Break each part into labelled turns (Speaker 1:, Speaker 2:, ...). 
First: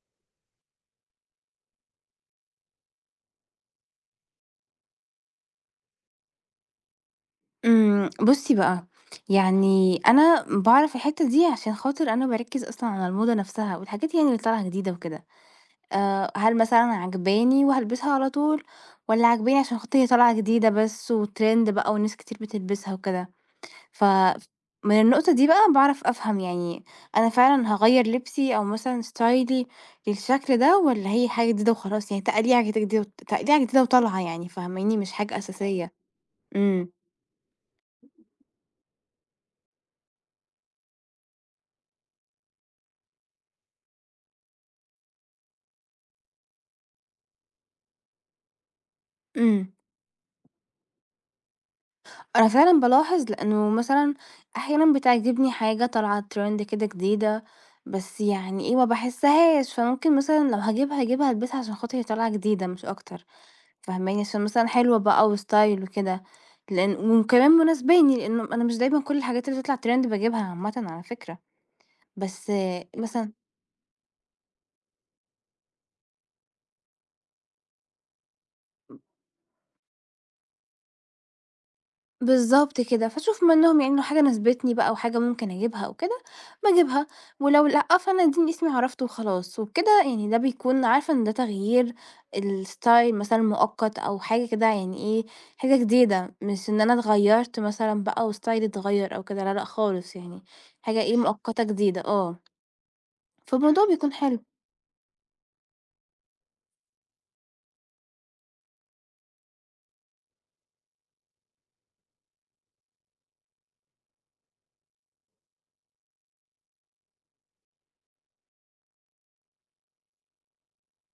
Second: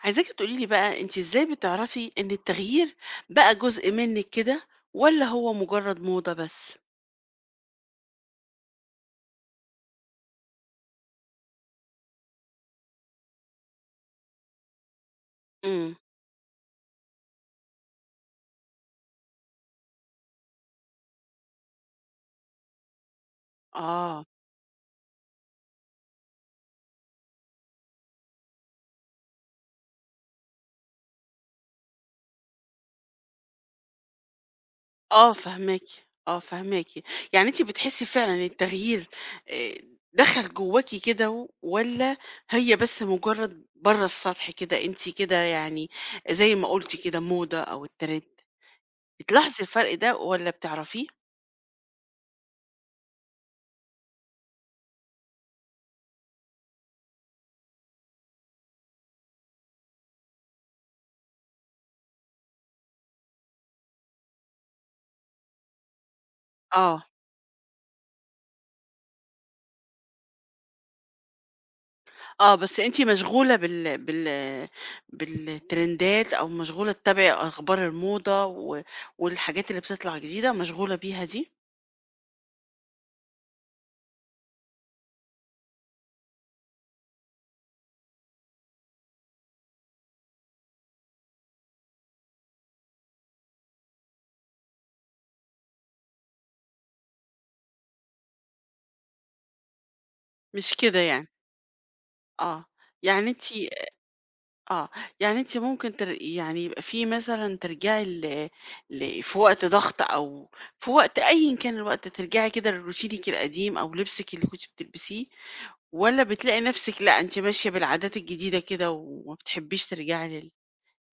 Speaker 1: عايزاكي تقولي لي بقى أنتِ إزاي بتعرفي إن التغيير بقى جزء منِّك كده والّا هو مجرد موضة بس؟
Speaker 2: بُصّي بقى، يعني أنا باعرف الحتّة دي عشان خاطر أنا باركّز أصلًا على الموضة نَفْسها والحاجات يعني اللي طالعة جديدة وكده،
Speaker 1: إمم،
Speaker 2: هل مثلًا عاجباني وهالبسها على طول والّا عاجباني عشان خاطر هي طالعة جديدة بس وtrend بقى وناس كتير بتلبسها وكده، ف
Speaker 1: آه،
Speaker 2: من النقطة دي بقى باعرف أفهم يعني أنا فعلًا هاغيّر لبسي أو مثلًا ستايلي للشكل ده والّا هي حاجة جديدة وخلاص يعني تقليعة كده جديدة تقليعة جديدة وطالعة يعني فاهماني، مش
Speaker 1: آه
Speaker 2: حاجة
Speaker 1: فاهماكِ،
Speaker 2: أساسية.
Speaker 1: آه فاهماكِ،
Speaker 2: إمم،
Speaker 1: يعني أنتِ بتحسي فعلًا إن التغيير آآ دخل جواكِ كده والّا هي بس مجرد برّه السطح كده، أنتِ كده يعني زي ما قُلتِ كده موضة أو الترند، بتلاحظي
Speaker 2: إمم.
Speaker 1: الفرق ده والّا بتعرفيه؟
Speaker 2: أنا فعلًا بالاحظ، لإنه مثلًا أحيانًا بتعجبني حاجة طالعة trend كده جديدة، بس يعني إيه، ما باحسهاش، فممكن مثلًا لو هاجيبها، هاجيبها ألبسها عشان خاطر هي طالعة جديدة مش أكتر، فاهماني؟ عشان مثلًا حلوة بقى وستايل وكده،
Speaker 1: آه.
Speaker 2: لإن وكمان مناسباني، لإنه أنا مش دايمًا كل الحاجات اللي بتطلع trend باجيبها عامةً على فكرة، بس،
Speaker 1: آه، بس أنتِ
Speaker 2: مثلًا،
Speaker 1: مشغولة بالترندات أو مشغولة تتابعي أخبار الموضة والحاجات اللي بتطلع جديدة، مشغولة بيها دي؟
Speaker 2: بالضبط كده، فاشوف منّهم يعني لو حاجة ناسبتني بقى وحاجة ممكن أجيبها أو كده، باجيبها، ولو لأ، فأنا اديني اسمي عرفته وخلاص، وبكده يعني ده بيكون عارفة إن ده تغيير الstyle مثلًا مؤقت أو حاجة كده يعني إيه، حاجة جديدة، مش إن أنا اتغيّرت مثلًا بقى وستايلي اتغيّر أو كده، لا، لأ خالص يعني،
Speaker 1: مش كده
Speaker 2: حاجة إيه
Speaker 1: يعني،
Speaker 2: مؤقتة جديدة، آه،
Speaker 1: آه، يعني أنتِ
Speaker 2: فالموضوع بيكون حلو.
Speaker 1: آه، يعني أنتِ ممكن يعني يبقى في مثلًا ترجعي ل ل في وقت ضغط أو في وقت أيًا كان الوقت، ترجعي كده لروتينِك القديم أو لبسِك اللي كنتِ بتلبسيه، والّا بتلاقي نفسِك لأ، أنتِ ماشية بالعادات الجديدة كده وما بتحبيش ترجعي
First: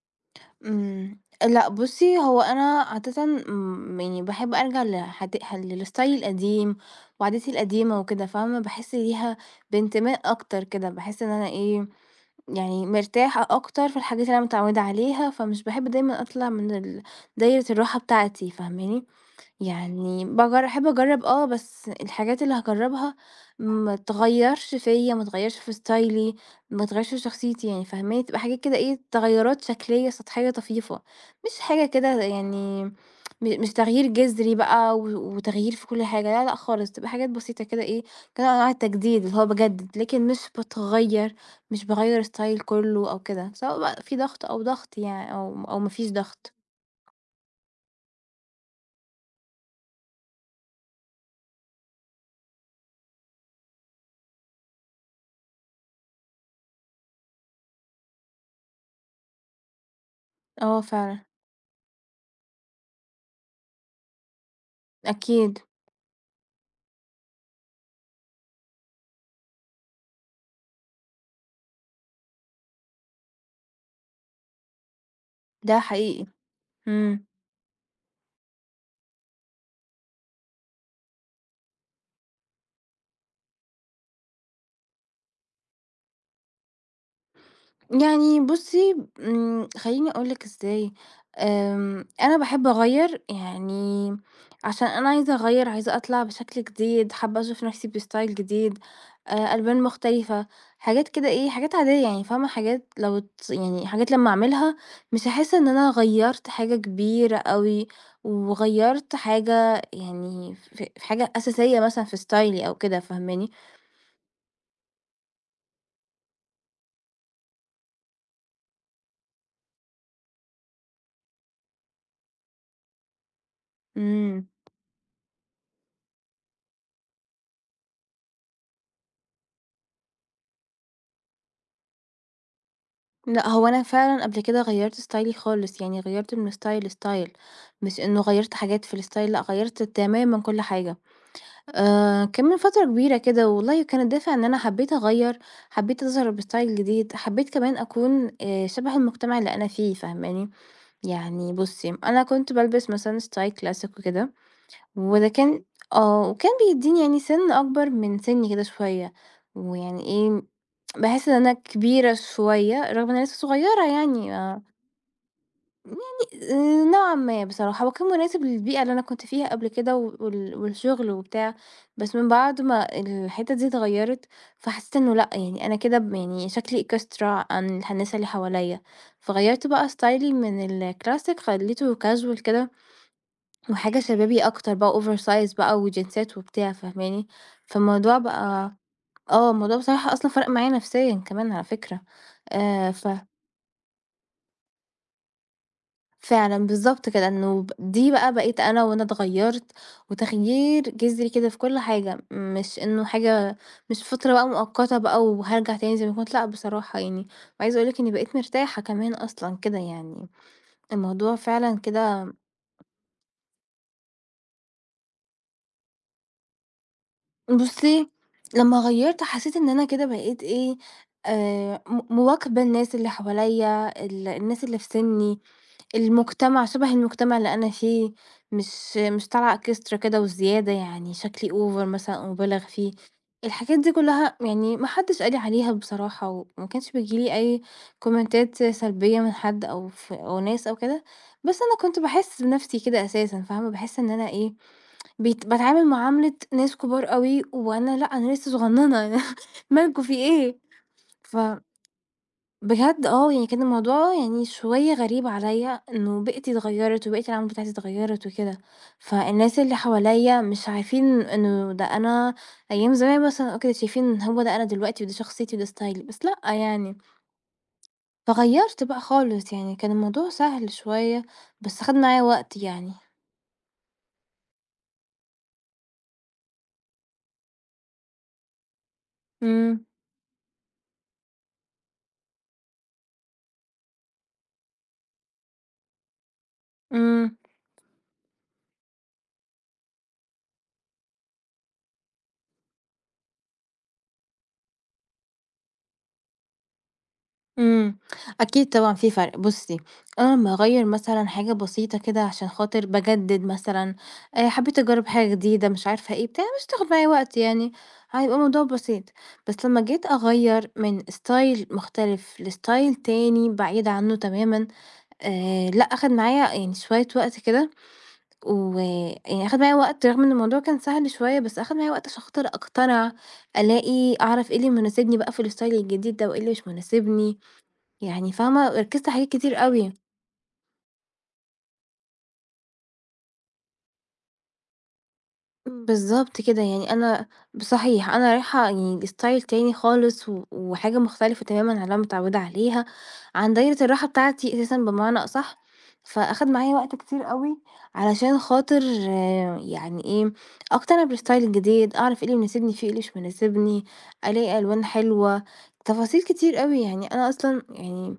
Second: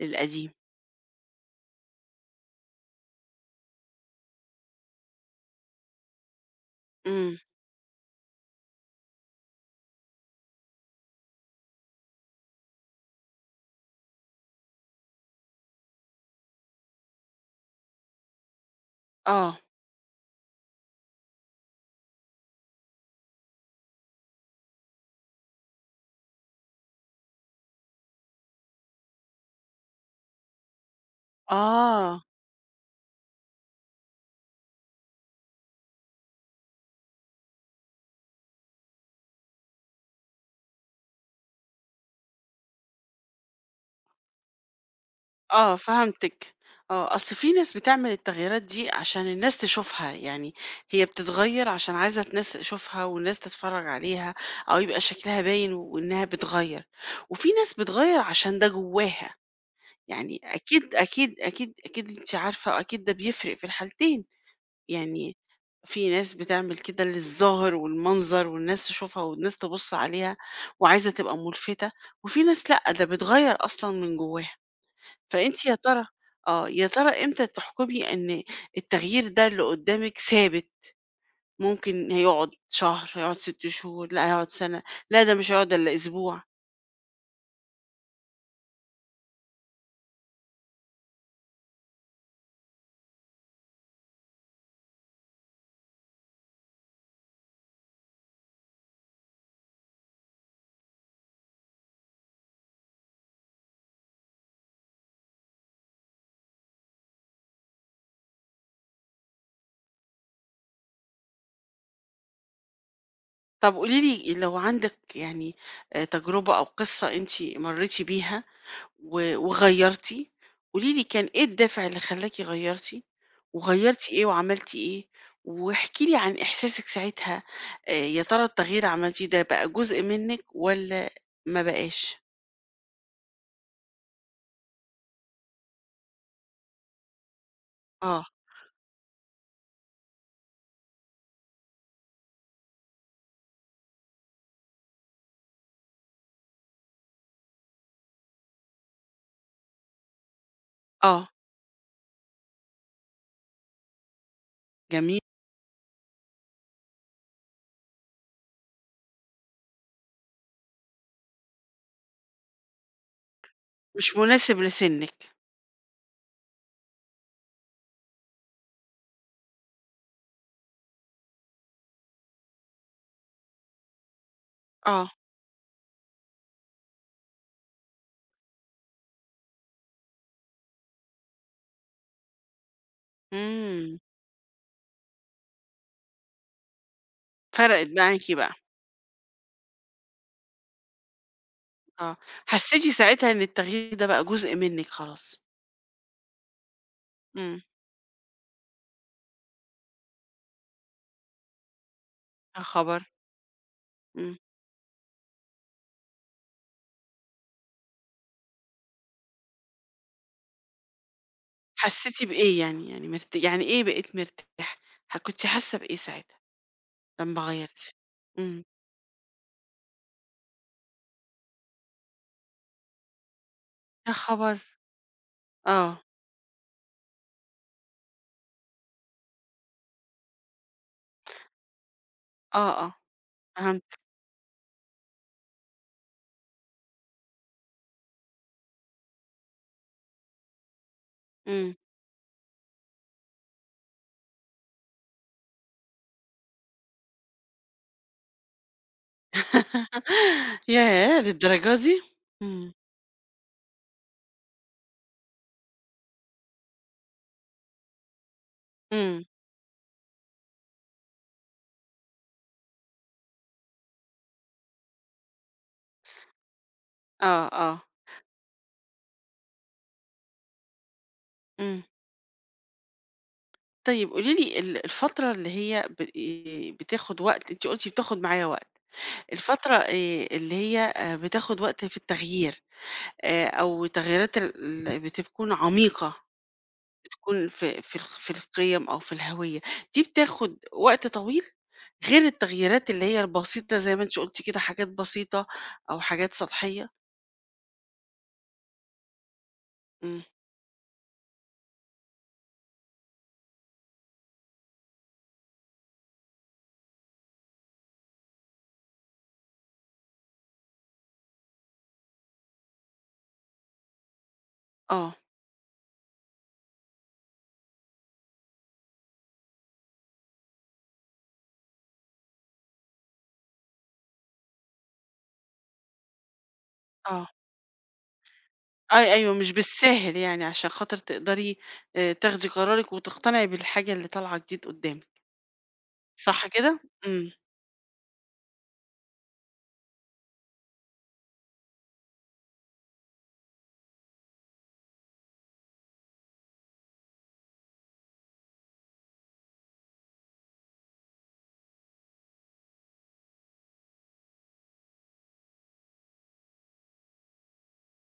Speaker 1: للقديم؟
Speaker 2: إمم. لأ بُصّي، هو أنا عادةً يعني باحب أرجع لحد للستايل القديم
Speaker 1: إمم،
Speaker 2: وعاداتي القديمة وكده فاهمة، باحس ليها بانتماء أكتر كده، باحس إن أنا إيه، يعني مرتاحة أكتر في الحاجات اللي أنا متعودة عليها، فمش باحب دايمًا أطلع من ال دايرة الراحة بتاعتي فاهماني؟
Speaker 1: آه.
Speaker 2: يعني باجر أحب أجرّب بس الحاجات اللي هاجرّبها ما تغيّرش فيّا، ما تغيّرش في ستايلي، ما تغيّرش في شخصيتي يعني فاهماني؟ تبقى حاجات كده إيه، تغيُّرات شكلية سطحية طفيفة، مش حاجة
Speaker 1: آه،
Speaker 2: كده يعني مش تغيير جذري بقى و وتغيير في كل حاجة، لا، لأ خالص، تبقى حاجات بسيطة كده إيه، كنوع من أنواع التجديد اللي هو باجدد، لكن مش باتغيّر، مش باغيّر ستايل كلّه أو كده، سواء بقى في ضغط أو ضغط يعني أو
Speaker 1: آه،
Speaker 2: أو ما فيش ضغط.
Speaker 1: فهمتِك، آه، أصل في ناس بتعمل التغييرات دي عشان الناس تشوفها، يعني هي بتتغيّر عشان عايزة الناس تشوفها والناس تتفرّج عليها أو يبقى شكلها باين وإنها بتغيّر، وفي ناس بتغيّر عشان ده جواها، يعني
Speaker 2: آه
Speaker 1: أكيد،
Speaker 2: فعلًا،
Speaker 1: أكيد، أكيد، أكيد أنتِ عارفة وأكيد ده بيفرق في الحالتين، يعني
Speaker 2: أكيد،
Speaker 1: في ناس بتعمل كده للظاهر والمنظر والناس تشوفها والناس تبُص عليها وعايزة تبقى مُلفتة، وفي ناس لأ، ده بتغيّر أصلًا من جواها. فأنتِ يا
Speaker 2: ده
Speaker 1: ترى
Speaker 2: حقيقي.
Speaker 1: آه، يا ترى
Speaker 2: إمم.
Speaker 1: إمتى تحكمي إن التغيير ده اللي قدامِك ثابت، ممكن هيقعد شهر، هيقعد 6 شهور، لأ هيقعد سنة، لأ ده مش هيقعد إلا أسبوع.
Speaker 2: يعني بُصّي، خلّيني أقول لِك إزاي، أنا باحب أغيّر، يعني عشان أنا عايزة أغيّر، عايزة أطلع بشكل جديد، حابة أشوف نَفْسي بstyle جديد، ألوان مختلفة، حاجات كده إيه، حاجات عادية يعني فاهمة، حاجات لو يعني حاجات لمّا أعملها مش هاحس إن أنا غيّرت حاجة كبيرة أوي، وغيّرت حاجة يعني ف في حاجة أساسية مثلًا في ستايلي أو كده، فاهماني؟
Speaker 1: طب قولي لي لو عندِك يعني تجربة أو قصة أنتِ مريتِ بيها وغيّرتِ، قولي لي كان إيه الدافع اللي خلّاكِ غيّرتِ، وغيّرتِ إيه
Speaker 2: إمم.
Speaker 1: وعملتِ إيه؟ واحكي لي عن إحساسِك ساعتها، يا ترى التغيير عملتيه ده بقى جزء منِّك والّا ما بقاش؟
Speaker 2: لأ، هو أنا فعلًا قبل كده غيّرت ستايلي خالص، يعني غيّرت من style لstyle مش إنه
Speaker 1: آه.
Speaker 2: غيّرت حاجات في الstyle لأ، غيّرت تمامًا كل حاجة. كان من فترة كبيرة كده والله كان الدافع إن أنا حبيت أغيّر، حبيت أظهر بstyle جديد، حبيت كمان أكون شبه المجتمع اللي أنا فيه فاهماني؟
Speaker 1: آه،
Speaker 2: يعني بُصّي، أنا كنت بالبس مثلًا style classic وكده،
Speaker 1: جميل،
Speaker 2: وده كان آه، وكان بيدّيني يعني سِن أكبر من سِنّي كده شوية، ويعني إيه، باحس إن أنا كبيرة شوية رغم إن أنا لسه صغيّرة
Speaker 1: مش
Speaker 2: يعني.
Speaker 1: مناسب
Speaker 2: آه.
Speaker 1: لسنِّك،
Speaker 2: يعني نوعًا ما بصراحة، هو كان مناسب للبيئة اللي أنا كنت فيها قبل كده والشغل وبتاع، بس من بعد ما الحتّة دي اتغيّرت، فحسيت
Speaker 1: آه،
Speaker 2: إنه لأ، يعني أنا كده يعني شكلي إكسترا عن الناس اللي حواليّا، فغيّرت بقى ستايلي من الكلاسيك خلّيته casual كده
Speaker 1: إمم،
Speaker 2: وحاجة شبابي أكتر بقى over size بقى وجينزات وبتاع فاهماني؟
Speaker 1: فرقِت
Speaker 2: فالموضوع
Speaker 1: معاكِ بقى،
Speaker 2: بقى، الموضوع بصراحة أصلًا فرق معايا نفسيًا كمان على فكرة،
Speaker 1: آه، حسّيتِ
Speaker 2: ف
Speaker 1: ساعتها إن التغيير ده بقى جزء منِّك خلاص،
Speaker 2: فعلًا بالضبط كده،
Speaker 1: إمم،
Speaker 2: إنه دي بقى بقيت أنا وأنا اتغيّرت، وتغيير جذري كده في كل حاجة،
Speaker 1: يا
Speaker 2: مش إنه
Speaker 1: خبر!
Speaker 2: حاجة مش فترة
Speaker 1: إمم،
Speaker 2: بقى مؤقتة بقى وهارجع تاني زي ما كنت، لأ بصراحة يعني، وعايزة أقول لِك إني بقيت مرتاحة كمان أصلًا كده يعني، الموضوع فعلًا
Speaker 1: حسّيتِ
Speaker 2: كده
Speaker 1: بإيه يعني؟ يعني يعني إيه بقيتِ مرتاحة؟ كنتِ حاسة بإيه ساعتها لمّا غيّرتِ؟
Speaker 2: بُصّي،
Speaker 1: إمم،
Speaker 2: لمّا غيّرت حسيت إن أنا كده بقيت إيه، م مواكبة الناس اللي حواليّا،
Speaker 1: يا
Speaker 2: ال
Speaker 1: خبر!
Speaker 2: الناس اللي في سني.
Speaker 1: آه،
Speaker 2: المجتمع شبه المجتمع اللي أنا فيه، مش مش طالعة إكسترا كده وزيادة، يعني شكلي over مثلًا أو مُبالغ
Speaker 1: آه،
Speaker 2: فيه.
Speaker 1: آه،
Speaker 2: الحاجات دي
Speaker 1: فهمت،
Speaker 2: كلّها يعني ما حدّش قال لي عليها بصراحة، وما كانش بييجي لي أي كومنتات سلبية من حد أو أو ناس أو كده، بس
Speaker 1: إمم،
Speaker 2: أنا كنت باحس بنَفْسي كده أساسًا فاهمة، باحس إن أنا إيه، باتعامل معاملة ناس كُبار أوي، وأنا لأ، أنا لسه صغنّنة مالكم في إيه؟
Speaker 1: ياه!
Speaker 2: ف
Speaker 1: للدرجة دي! إمم،
Speaker 2: بجد آه، يعني كان الموضوع يعني شوية غريب عليَّ إنه بيئتي اتغيّرت وبيئة العمل بتاعتي اتغيّرت وكده،
Speaker 1: إمم،
Speaker 2: فالناس اللي حواليَّ مش عارفين إنه ده أنا أيام زمان مثلًا آه، كانوا شايفين إن هو ده أنا دلوقتي ودي شخصيتي وده ستايلي، بس لأ يعني،
Speaker 1: آه، آه،
Speaker 2: فغيّرت بقى خالص يعني كان الموضوع سهل شوية،
Speaker 1: إمم.
Speaker 2: بس خَد معايا وقت يعني.
Speaker 1: طيب قولي لي الفترة اللي هي ب بتاخد وقت أنتِ قُلتِ بتاخد معايا وقت، الفترة
Speaker 2: إمم،
Speaker 1: اللي هي بتاخد وقت في التغيير أو تغييرات ال ال بتكون عميقة،
Speaker 2: إمم.
Speaker 1: بتكون في القيم أو في الهوية، دي بتاخد وقت طويل، غير التغييرات اللي هي البسيطة زي ما أنتِ قُلتِ كده حاجات بسيطة أو حاجات سطحية؟
Speaker 2: إمم، أكيد طبعًا في فرق، بُصّي
Speaker 1: إمم،
Speaker 2: أنا لمّا أغيّر مثلًا حاجة بسيطة كده عشان خاطر باجدد مثلًا، حبيت أجرّب حاجة جديدة مش عارفة إيه بتاع، مش هتاخد معايا وقت يعني، هيبقى الموضوع بسيط، بس لمّا جيت أغيّر من style مختلف لstyle تاني بعيد عنه تمامًا،
Speaker 1: آه،
Speaker 2: لأ أخد معايا يعني شوية وقت كده، ويعني أخد معايا وقت رغم إن الموضوع كان سهل شوية، بس أخد معايا وقت عشان خاطر أقتنع، ألاقي أعرف إيه اللي مناسبني بقى في الstyle الجديد ده، وإيه اللي مش
Speaker 1: آه،
Speaker 2: مناسبني. يعني فاهمة، ركّزت على حاجات
Speaker 1: أيوه مش
Speaker 2: كتير أوي.
Speaker 1: بالساهل يعني عشان خاطر تقدري تاخدي قرارِك وتقتنعي بالحاجة اللي طالعة جديد قدّامِك.
Speaker 2: إمم. بالضبط
Speaker 1: صح
Speaker 2: كده،
Speaker 1: كده؟
Speaker 2: يعني أنا
Speaker 1: إمم،
Speaker 2: صحيح أنا رايحة يعني لstyle تاني خالص وحاجة مختلفة تمامًا عن اللي أنا متعودة عليها، عن دايرة الراحة بتاعتي أساسًا بمعنى أصح، فأخَد معايا وقت كتير أوي علشان خاطر يعني إيه، أقتنع بالstyle الجديد، أعرف إيه اللي مناسبني فيه، إيه اللي مش مناسبني، ألاقي ألوان حلوة، تفاصيل كتير أوي. يعني أنا أصلًا يعني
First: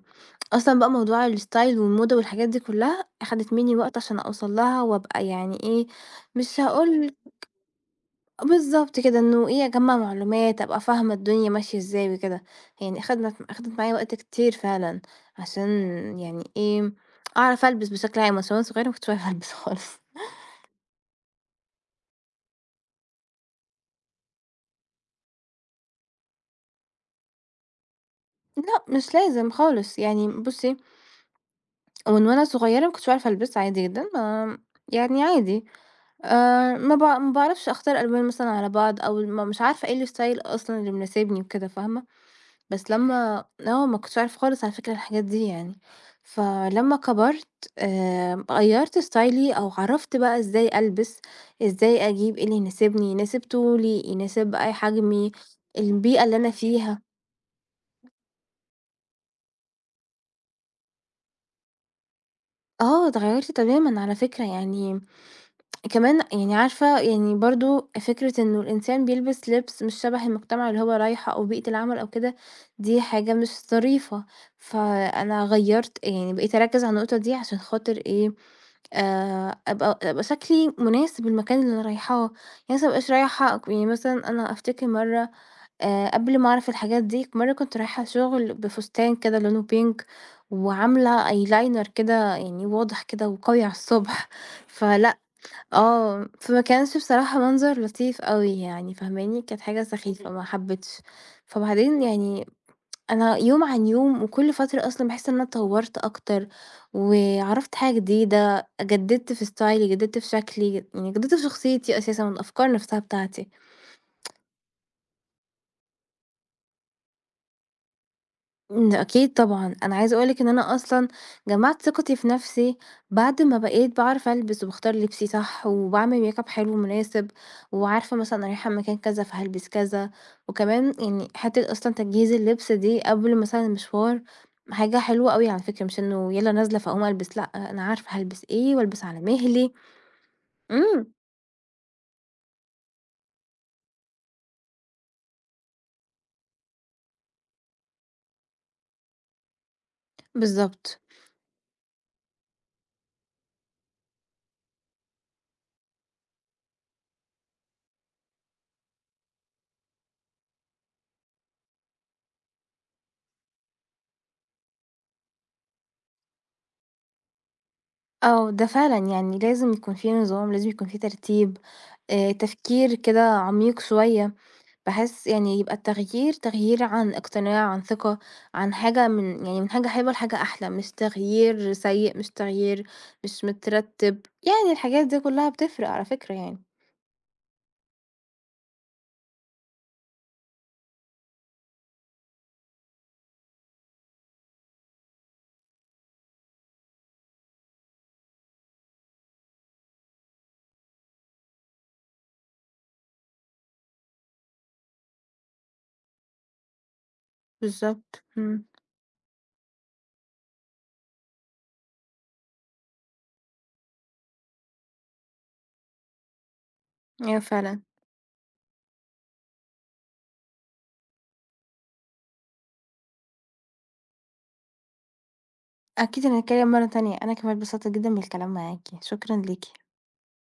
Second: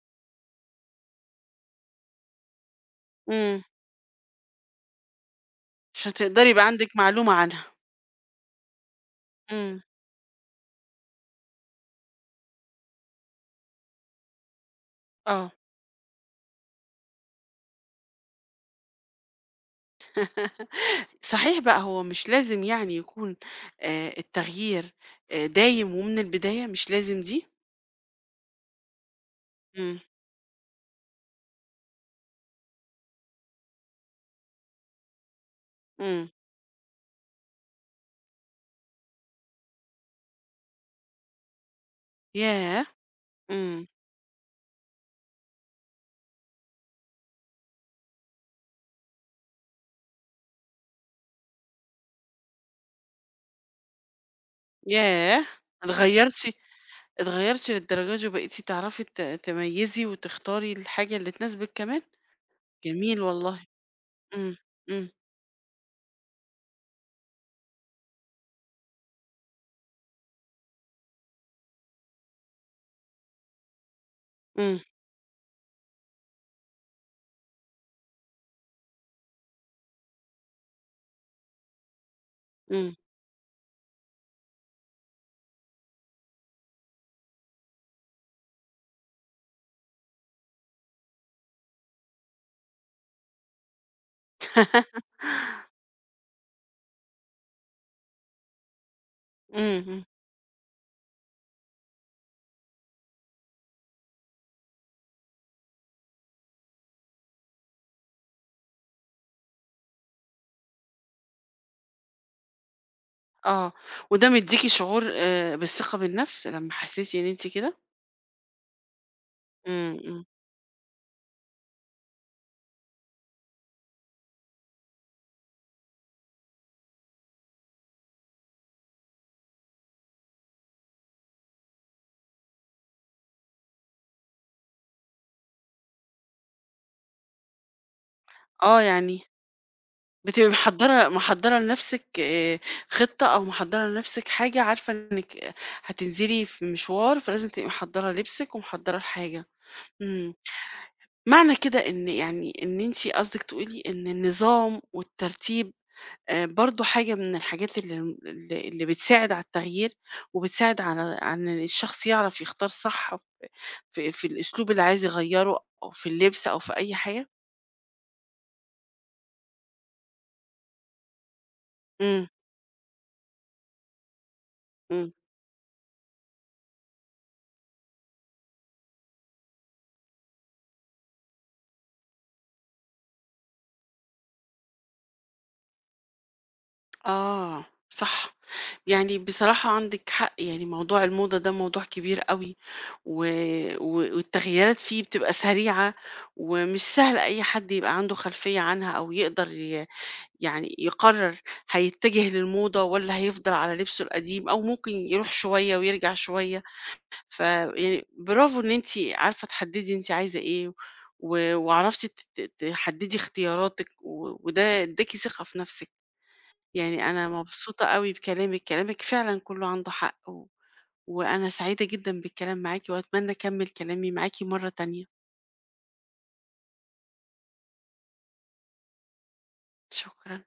Speaker 2: أصلًا بقى موضوع الstyle والموضة والحاجات دي كلّها، أخدت
Speaker 1: إمم،
Speaker 2: منّي وقت عشان أوصل لها وأبقى يعني إيه،
Speaker 1: عشان تقدري
Speaker 2: مش
Speaker 1: يبقى عندِك
Speaker 2: هاقول لِك
Speaker 1: معلومة عنها،
Speaker 2: بالضبط كده، إنه إيه،
Speaker 1: إمم،
Speaker 2: أجمّع معلومات، أبقى فاهمة الدنيا ماشية إزاي وكده. يعني أخدت معايا وقت كتير فعلًا،
Speaker 1: آه.
Speaker 2: عشان يعني إيه، أعرف ألبس بشكل عام، عشان وأنا صغيرة ما كنتش باعرف ألبس خالص.
Speaker 1: صحيح بقى هو مش لازم يعني يكون التغيير دايم ومن البداية، مش لازم دي؟
Speaker 2: لأ، مش لازم
Speaker 1: إمم،
Speaker 2: خالص، يعني بُصّي، من وأنا صغيرة ما كنتش باعرف ألبس عادي جدًا، ما يعني عادي.
Speaker 1: إمم،
Speaker 2: ما باعرفش أختار ألوان مثلًا على بعض أو ما مش عارفة إيه الstyle أصلًا اللي مناسبني وكده فاهمة،
Speaker 1: ياه!
Speaker 2: بس لمّا
Speaker 1: إمم،
Speaker 2: ما كنتش أعرف خالص على فكرة الحاجات دي يعني، فلمّا كبرت غيّرت ستايلي أو عرفت بقى إزاي ألبس، إزاي أجيب إيه اللي يناسبني، يناسب طولي، يناسب بقى حجمي،
Speaker 1: ياه!
Speaker 2: البيئة اللي أنا
Speaker 1: اتغيّرتِ
Speaker 2: فيها.
Speaker 1: اتغيّرتِ للدرجة دي وبقيتِ تعرفي تميّزي وتختاري الحاجة اللي تناسبِك كمان؟
Speaker 2: آه،
Speaker 1: جميل
Speaker 2: اتغيّرتِ
Speaker 1: والله،
Speaker 2: تمامًا على فكرة،
Speaker 1: إمم،
Speaker 2: يعني
Speaker 1: إمم،
Speaker 2: كمان يعني عارفة يعني برضه فكرة إنه الإنسان بيلبس لِبس مش شَبَه المجتمع اللي هو رايحه أو بيئة العمل أو كده، دي حاجة مش ظريفة،
Speaker 1: إمم،
Speaker 2: فأنا غيّرت يعني بقيت أركّز على النقطة دي عشان خاطر إيه، أبقى شكلي مناسب للمكان اللي أنا رايحاه، يعني مثلًا ما
Speaker 1: إمم،
Speaker 2: أبقاش رايحة يعني مثلًا أنا أفتكر مرّة قبل ما أعرف الحاجات دي، مرّة كنت رايحة شغل بفستان كده لونه pink وعاملة eyeliner كده يعني واضح كده وقوي على الصبح، فلأ آه، فما كانش بصراحة منظر لطيف أوي يعني فاهماني، كانت حاجة
Speaker 1: إمم، إمم.
Speaker 2: سخيفة اهم. ما حبيتش. فبعدين يعني أنا يوم عن يوم وكل فترة أصلًا باحس إن أنا اتطورت أكتر، وعرفت حاجة جديدة، جددت في ستايلي، جددت في شكلي، يعني جددت في شخصيتي أساسًا والأفكار نفسها بتاعتي.
Speaker 1: آه، وده مدّيكِ شعور بالثقة بالنفس لمّا حسيتِ إن أنتِ كده؟
Speaker 2: إمم، أكيد طبعًا، أنا
Speaker 1: إمم،
Speaker 2: عايزة
Speaker 1: إمم.
Speaker 2: أقول لِك إن أنا أصلًا جمعت ثقتي في نفسي بعد ما بقيت باعرف ألبس وباختار لبسي صح، وباعمل make up حلو ومناسب، وعارفة مثلًا أنا رايحة مكان كذا فهالبس كذا، وكمان يعني حتة أصلًا تجهيز اللبس دي قبل مثلًا المشوار حاجة حلوة أوي على فكرة، مش إنه يالّا نازلة فاقوم ألبس، لأ أنا عارفة هالبس إيه
Speaker 1: آه،
Speaker 2: وألبس على
Speaker 1: يعني
Speaker 2: مهلي،
Speaker 1: بتبقي محضّرة
Speaker 2: إمم،
Speaker 1: محضّرة لنفسِك خطة أو محضّرة لنفسِك حاجة عارفة إنِّك هتنزلي في مشوار، فلازم تبقي محضّرة لبسِك ومحضّرة الحاجة. إمم.
Speaker 2: بالضبط،
Speaker 1: معنى كده إن يعني إن أنتِ قصدِك تقولي إن النظام والترتيب برضه حاجة من الحاجات اللي م اللي اللي بتساعد على التغيير وبتساعد على إن الشخص يعرف يختار صح في الأسلوب اللي عايز يغيّره أو في اللبس أو في أي حاجة؟
Speaker 2: آه، ده فعلًا يعني لازم يكون في نظام، لازم يكون في ترتيب،
Speaker 1: إمم،
Speaker 2: تفكير كده عميق شوية.
Speaker 1: إمم.
Speaker 2: بحيث يعني يبقى التغيير تغيير عن اقتناع، عن ثقة، عن حاجة من يعني من حاجة حلوة لحاجة أحلى، مش تغيير سيء، مش تغيير مش مترتب، يعني الحاجات دي كلها بتفرق على فكرة يعني.
Speaker 1: آه، صح. يعني بصراحة عندِك حق، يعني موضوع الموضة ده موضوع كبير أوي، و و والتغييرات فيه بتبقى سريعة، ومش سهل أي حد يبقى عنده خلفية عنها أو يقدر يعني يقرر هيتجه للموضة والّا هيفضل على لبسه القديم أو ممكن يروح شوية ويرجع شوية. يعني
Speaker 2: بالضبط،
Speaker 1: برافو
Speaker 2: إمم،
Speaker 1: إن أنتِ عارفة تحدّدي أنتِ عايزة إيه، وعرفتِ ت ت تحدّدي اختياراتِك، وده ادّاكِ ثقة في نَفْسِك، يعني أنا
Speaker 2: أيوه فعلًا،
Speaker 1: مبسوطة أوي بكلامِك، كلامِك فعلًا كُلّه عنده حق، وأنا سعيدة جدًا بالكلام معاكِ، وأتمنى أكمّل كلامي معاكِ مرّة تانية،
Speaker 2: أكيد هنتكلم مرة تانية، أنا كمان اتبسطت جدًا بالكلام معاكِ، شكرًا ليكِ.
Speaker 1: شكرًا.